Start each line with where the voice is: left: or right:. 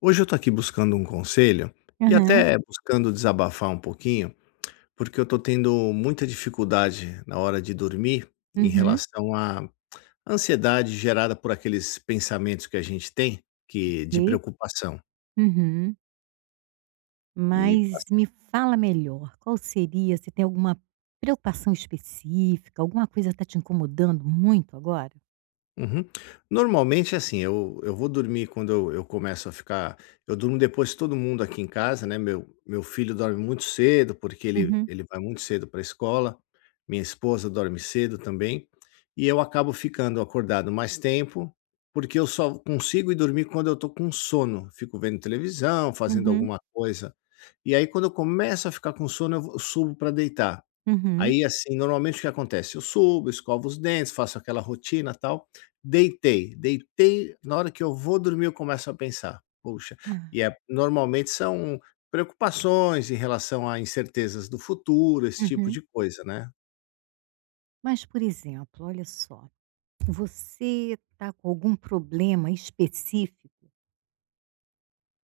left: Hoje eu tô aqui buscando um conselho e
right: Aham,
left: até buscando desabafar um pouquinho, porque eu tô tendo muita dificuldade na hora de dormir em
right: uhum,
left: relação à ansiedade gerada por aqueles pensamentos que a gente tem que de
right: ok,
left: preocupação.
right: uhum.
left: E
right: Mas me fala melhor, qual seria você tem alguma preocupação específica, alguma coisa está te incomodando muito agora?
left: Uhum. Normalmente, assim, eu vou dormir quando eu começo a ficar. Eu durmo depois de todo mundo aqui em casa, né? Meu filho dorme muito cedo, porque ele,
right: Uhum,
left: ele vai muito cedo para a escola. Minha esposa dorme cedo também. E eu acabo ficando acordado mais tempo, porque eu só consigo ir dormir quando eu tô com sono. Fico vendo televisão, fazendo
right: uhum,
left: alguma coisa. E aí, quando eu começo a ficar com sono, eu subo para deitar.
right: uhum.
left: Aí, assim, normalmente o que acontece? Eu subo, escovo os dentes, faço aquela rotina, tal. Deitei, deitei, na hora que eu vou dormir, eu começo a pensar: "Poxa",
right: Ah,
left: e é normalmente são preocupações em relação a incertezas do futuro, esse tipo
right: uhum.
left: de coisa, né.
right: Mas, por exemplo, olha só, você está com algum problema específico?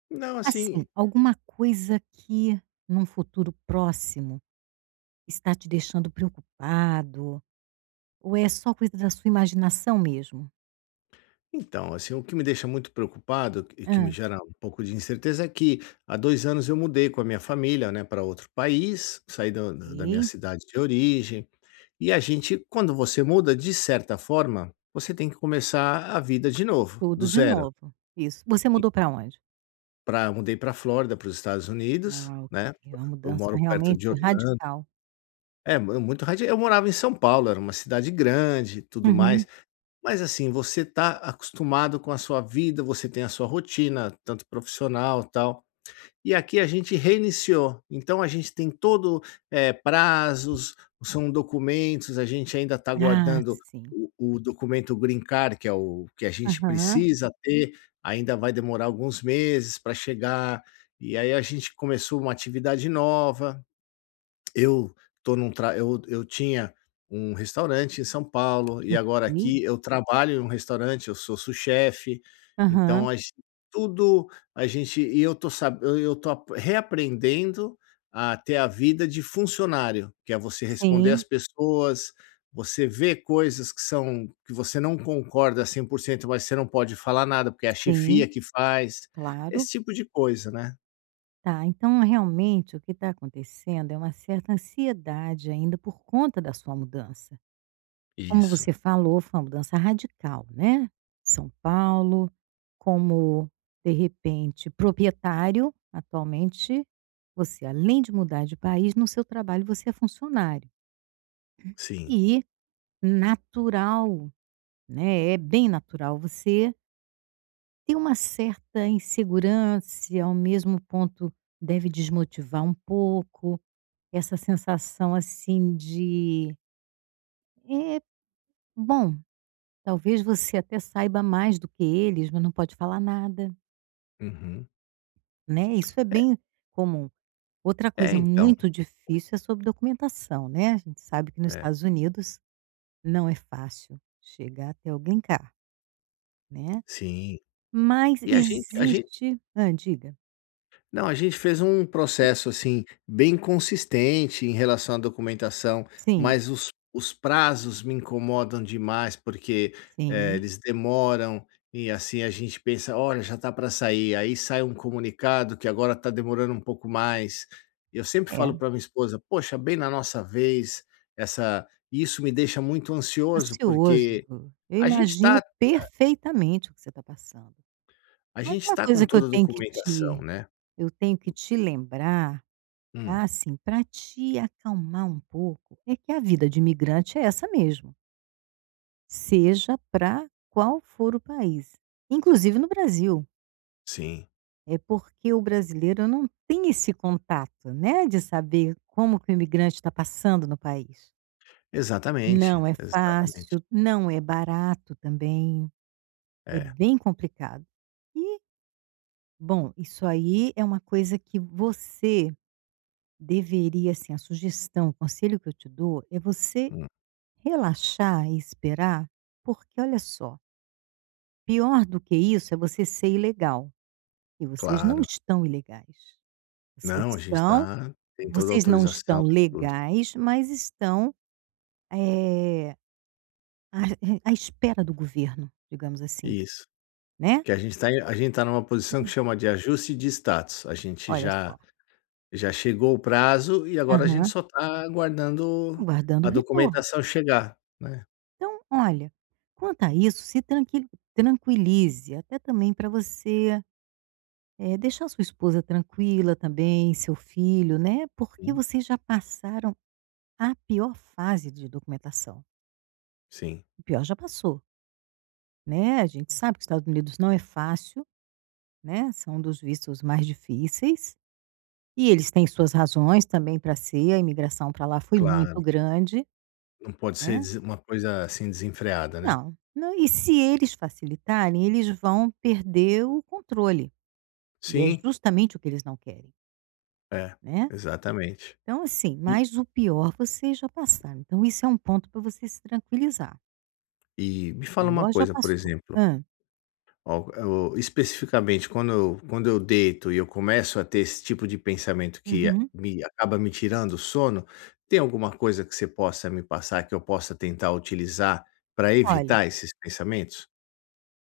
left: Não,
right: Assim,
left: assim,
right: alguma coisa que num futuro próximo está te deixando preocupado, ou é só coisa da sua imaginação mesmo?
left: então, assim, o que me deixa muito preocupado e que
right: Ah,
left: me gera um pouco de incerteza é que há 2 anos eu mudei com a minha família, né, para outro país, saí do da minha
right: ok.
left: cidade de origem. E a gente, quando você muda, de certa forma, você tem que começar a vida de novo, do
right: Tudo de
left: zero.
right: novo. Isso. Você
left: E
right: mudou para onde?
left: pra mudei para Flórida, para os Estados Unidos,
right: Ah, ok.
left: né,
right: É uma
left: eu
right: mudança
left: moro perto
right: realmente
left: de Orlando.
right: radical.
left: É, mu muito radi eu morava em São Paulo, era uma cidade grande e tudo
right: Uhum.
left: mais, mas assim, você tá acostumado com a sua vida, você tem a sua rotina, tanto profissional, tal. E aqui a gente reiniciou. Então a gente tem prazos, são documentos, a gente ainda está
right: Ah,
left: guardando
right: sim.
left: o documento Green Card, que é o que a gente
right: Aham.
left: precisa ter, ainda vai demorar alguns meses para chegar. E aí a gente começou uma atividade nova, eu tô num tra eu tinha um restaurante em São Paulo e agora
right: Ok.
left: aqui eu trabalho em um restaurante, eu sou sous-chefe,
right: Aham.
left: então a gen tudo a gente eu tô ap reaprendendo a ter a vida de funcionário, que é você responder
right: Sim,
left: às pessoas, você vê coisas que são que você não concorda 100%, mas você não pode falar nada, porque é a
right: sim,
left: chefia que faz,
right: claro.
left: esse tipo de coisa, né.
right: Tá, então realmente o que está acontecendo é uma certa ansiedade ainda por conta da sua mudança. Como
left: Isso,
right: você falou, foi uma mudança radical, né, São Paulo, como, de repente, proprietário, atualmente você, além de mudar de país, no seu trabalho você é funcionário.
left: sim.
right: E natural, né, é bem natural você ter uma certa insegurança, e ao mesmo ponto deve desmotivar um pouco, essa sensação, assim, de: "É, bom, talvez você até saiba mais do que eles, mas não pode falar nada",
left: Uhum.
right: né, isso é bem comum. Outra
left: É,
right: coisa
left: então.
right: muito difícil é sobre documentação, né, a gente sabe que nos
left: É.
right: Estados Unidos não é fácil chegar até o green card, né.
left: Sim.
right: Mas
left: E a gente
right: existe hã, diga.
left: Não, a gente fez um processo, assim, bem consistente em relação à documentação,
right: Sim,
left: mas os prazos me incomodam demais, porque,
right: sim,
left: eles demoram e, assim, a gente pensa: "Olha, já está para sair", aí sai um comunicado que agora está demorando um pouco mais. E eu sempre falo
right: é
left: para minha esposa: "Poxa, bem na nossa vez", essa isso me deixa muito ansioso,
right: ansioso.
left: porque
right: Eu
left: a gente
right: imagino
left: está,
right: perfeitamente o que você está passando.
left: a
right: Mas
left: gente
right: uma
left: tá com
right: coisa que eu
left: toda a
right: tenho que
left: documentação,
right: te
left: né.
right: eu tenho que te lembrar.
left: Hum,
right: Ah, sim, para te acalmar um pouco, é que a vida de imigrante é essa mesmo, seja para qual for o país, inclusive no Brasil.
left: sim.
right: É porque o brasileiro não tem esse contato, né, de saber como que o imigrante está passando no país.
left: Exatamente,
right: Não é
left: exatamente.
right: fácil, não é barato também, é
left: É,
right: bem complicado. E, bom, isso aí é uma coisa que você deveria, assim, a sugestão, o conselho que eu te dou é você
left: hum,
right: relaxar e esperar, porque olha só, pior do que isso é você ser ilegal, e vocês não
left: claro.
right: estão ilegais. Vocês
left: Não, a gente
right: estão
left: tá, tem toda a
right: vocês não
left: autorização
right: estão
left: para tudo.
right: legais, mas estão, eh, à espera do governo, digamos assim,
left: Isso.
right: né.
left: Que a gente tá numa posição que
right: Hum.
left: chama de ajuste de status. A gente
right: Olha só.
left: já chegou o prazo e agora a gente
right: Aham.
left: só tá aguardando
right: Aguardando o
left: a
right: retorno.
left: documentação chegar, né.
right: Então, olha, quanto a isso, se tranqui tranquilize, até também para você é, deixar sua esposa tranquila também, seu filho, né? Porque
left: Hum,
right: vocês já passaram a pior fase de documentação.
left: sim,
right: O pior já passou, né? A gente sabe que os Estados Unidos não é fácil, né? São um dos vistos mais difíceis. E eles têm suas razões também para ser, a imigração para lá foi
left: claro.
right: muito grande,
left: Não pode ser
right: né?
left: des uma coisa, assim, desenfreada, né.
right: Não, não. E se eles facilitarem, eles vão perder o controle. E é
left: Sim,
right: justamente o que eles não querem,
left: é,
right: né?
left: exatamente.
right: Então, assim,
left: E
right: mas o pior vocês já passaram, então isso é um ponto para você se tranquilizar.
left: e me
right: O
left: fala uma
right: pior já
left: coisa, por
right: passou.
left: exemplo.
right: Hã.
left: Ó, eu especificamente quando eu deito e eu começo a ter esse tipo de pensamento que
right: Uhum.
left: me acaba me tirando o sono, tem alguma coisa que você possa me passar que eu possa tentar utilizar para
right: Olha,
left: evitar esses pensamentos?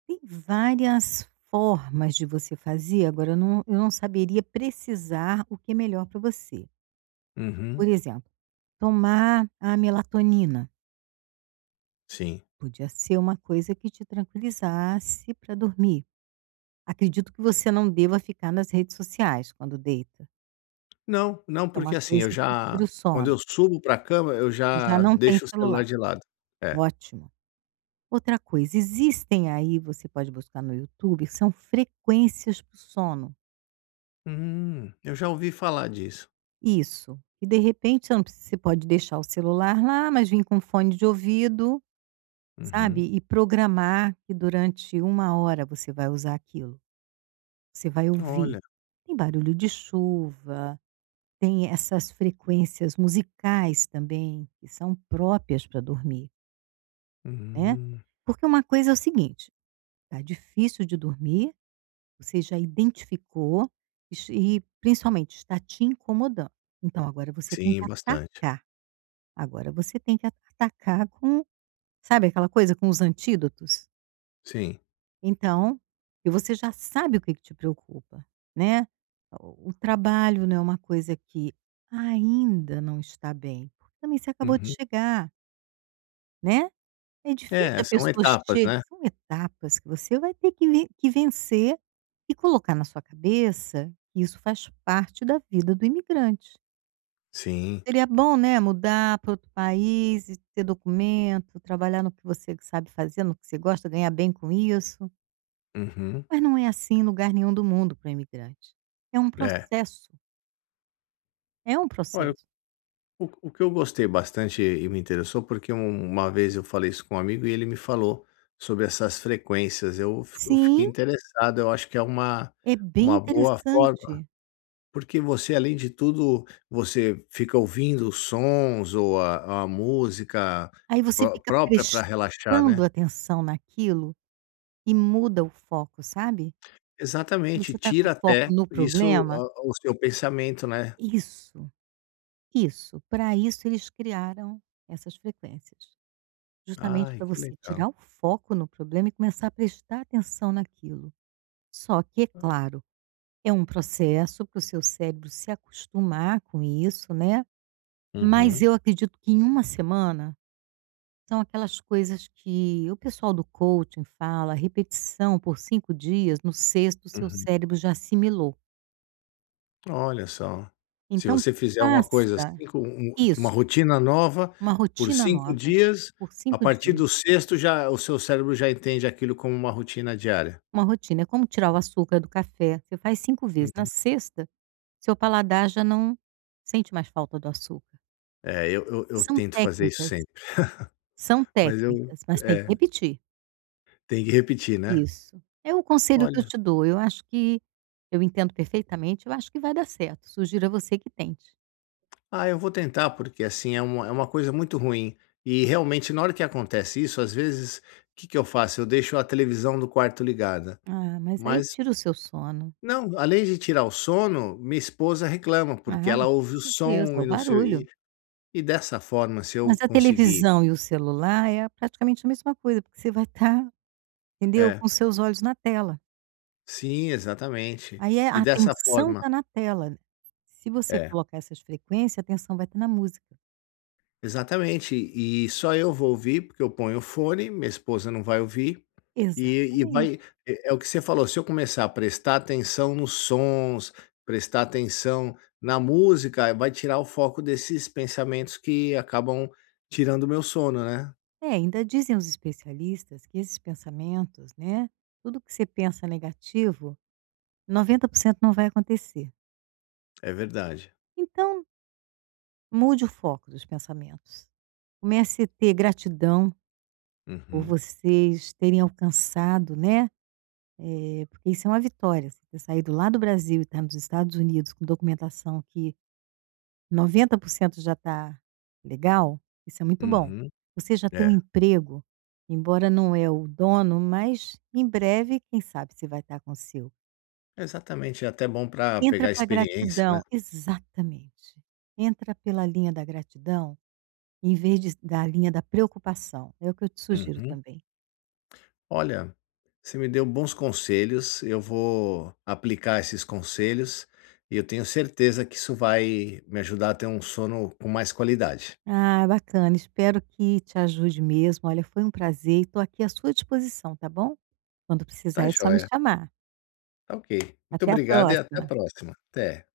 right: tem várias formas de você fazer, agora eu não saberia precisar o que é melhor para você. Por
left: Uhum,
right: exemplo, tomar a melatonina,
left: sim.
right: podia ser uma coisa que te tranquilizasse para dormir. Acredito que você não deva ficar nas redes sociais quando deita,
left: Não, não,
right: porque é
left: porque
right: uma
left: assim, eu
right: coisa que
left: já
right: tira o
left: quando
right: sono.
left: eu subo pra cama, eu
right: Já
left: já
right: não tem
left: deixo o
right: celular,
left: celular de lado. É.
right: ótimo. Outra coisa, existem aí, você pode buscar no YouTube, são frequências para o sono.
left: Eu já ouvi falar disso.
right: Isso. E de repente você não precisa- você pode deixar o celular lá, mas vir com fone de ouvido, sabe?
left: Uhum.
right: E programar que durante uma hora você vai usar aquilo. Você vai ouvir.
left: Olha.
right: Tem barulho de chuva, tem essas frequências musicais também, que são próprias para dormir, né?
left: Hum.
right: Porque uma coisa é o seguinte: tá difícil de dormir, você já identificou es e principalmente está te incomodando. Então agora você tem que
left: Sim, bastante.
right: atacar. Agora você tem que atacar com, sabe aquela coisa, com os antídotos?
left: Sim.
right: Então, e você já sabe o que te preocupa, né. O trabalho não é uma coisa que ainda não está bem, porque também você acabou de
left: Uhum.
right: chegar, né. É difícil
left: É,
right: a
left: são
right: pessoa
left: etapas,
right: che
left: né?
right: são etapas que você vai ter que vencer e colocar na sua cabeça que isso faz parte da vida do imigrante.
left: Sim.
right: Seria bom, né, mudar para outro país e ter documento, trabalhar no que você sabe fazer, no que você gosta, ganhar bem com isso,
left: Uhum.
right: mas não é assim em lugar nenhum do mundo para o imigrante. É um
left: É.
right: processo, é um
left: Olha,
right: processo.
left: o que eu gostei bastante e me interessou, porque uma vez eu falei isso com um amigo e ele me falou sobre essas frequências. Eu fiquei
right: Sim,
left: interessado, eu acho que é uma
right: é bem
left: uma boa forma,
right: interessante.
left: porque você, além de tudo, você fica ouvindo os sons ou a música
right: Aí você fica
left: própria para relaxar,
right: prestando
left: né.
right: atenção naquilo e muda o foco, sabe. E você
left: Exatamente,
right: está com
left: tira
right: foco
left: até
right: no
left: isso,
right: problema,
left: a o seu pensamento, né.
right: isso, isso. Para isso eles criaram essas frequências, justamente
left: Ai,
right: para
left: que
right: você
left: legal.
right: tirar o foco no problema e começar a prestar atenção naquilo. Só que é claro, é um processo para o seu cérebro se acostumar com isso, né, mas
left: Uhum,
right: eu acredito que em uma semana, são aquelas coisas que o pessoal do coaching fala, repetição por 5 dias, no sexto o seu
left: uhum.
right: cérebro já assimilou.
left: Olha só, se
right: Então
left: você fizer uma coisa
right: faça
left: assim com uma
right: isso,
left: rotina nova
right: uma
left: por
right: rotina
left: 5
right: nova,
left: dias,
right: por
left: a
right: 5
left: partir
right: dias.
left: do sexto já o seu cérebro já entende aquilo como uma rotina diária.
right: Uma rotina, é como tirar o açúcar do café, você faz 5 vezes. Na
left: Uhum.
right: sexta, seu paladar já não sente mais falta do açúcar.
left: É, eu
right: São
left: tento fazer isso
right: técnicas,
left: sempre,
right: são
left: mas eu
right: técnicas, mas tem que
left: é,
right: repetir.
left: tem que repetir, né.
right: Isso. É o conselho que eu
left: Olha,
right: te dou, eu acho que eu entendo perfeitamente, eu acho que vai dar certo, sugiro a você que tente.
left: ah, eu vou tentar, porque assim é uma coisa muito ruim, e realmente na hora que acontece isso, às vezes, o que que eu faço? Eu deixo a televisão do quarto ligada,
right: Ah, mas aí
left: mas
right: tira o seu sono.
left: não, além de tirar o sono, minha esposa reclama, porque
right: Ah, com
left: ela ouve o
right: certeza, é
left: som
right: o
left: e não sei,
right: barulho.
left: e dessa forma, se
right: Mas
left: eu
right: a
left: conseguir,
right: televisão e o celular é praticamente a mesma coisa, porque você vai estar, entendeu,
left: é,
right: com seus olhos na tela.
left: sim, exatamente.
right: Aí é
left: E
right: a
left: dessa
right: atenção
left: forma,
right: está na tela. Se você
left: é,
right: colocar essas frequências, a atenção vai estar na música.
left: exatamente. E só eu vou ouvir, porque eu ponho o fone, minha esposa não vai ouvir, e vai
right: Exatamente.
left: é é o que você falou, se eu começar a prestar atenção nos sons, prestar atenção na música, vai tirar o foco desses pensamentos que acabam tirando o meu sono, né.
right: É, ainda dizem os especialistas que esses pensamentos, né, tudo que você pensa negativo, 90% não vai acontecer.
left: É verdade.
right: Então, mude o foco dos pensamentos. Comece a ter gratidão por
left: Uhum.
right: vocês terem alcançado, né, eh, porque isso é uma vitória, você ter saído lá do Brasil e estar nos Estados Unidos com documentação que 90% já está legal, isso é muito bom.
left: Uhum.
right: Você já tem um
left: É,
right: emprego, embora não é o dono, mas em breve, quem sabe se vai estar com o seu.
left: exatamente, é até bom para
right: Entra
left: pegar
right: para
left: experiência, né.
right: gratidão, exatamente. Entra pela linha da gratidão, em vez de, da linha da preocupação. É o que eu te sugiro
left: Uhum.
right: também.
left: Olha, você me deu bons conselhos, eu vou aplicar esses conselhos e eu tenho certeza que isso vai me ajudar a ter um sono com mais qualidade.
right: Ah, bacana. Espero que te ajude mesmo. Olha, foi um prazer e estou aqui à sua disposição, tá bom? Quando
left: Tá
right: precisar é só me
left: joia,
right: chamar.
left: tá ok. Muito
right: Até a
left: obrigado e até a
right: próxima.
left: próxima. Até.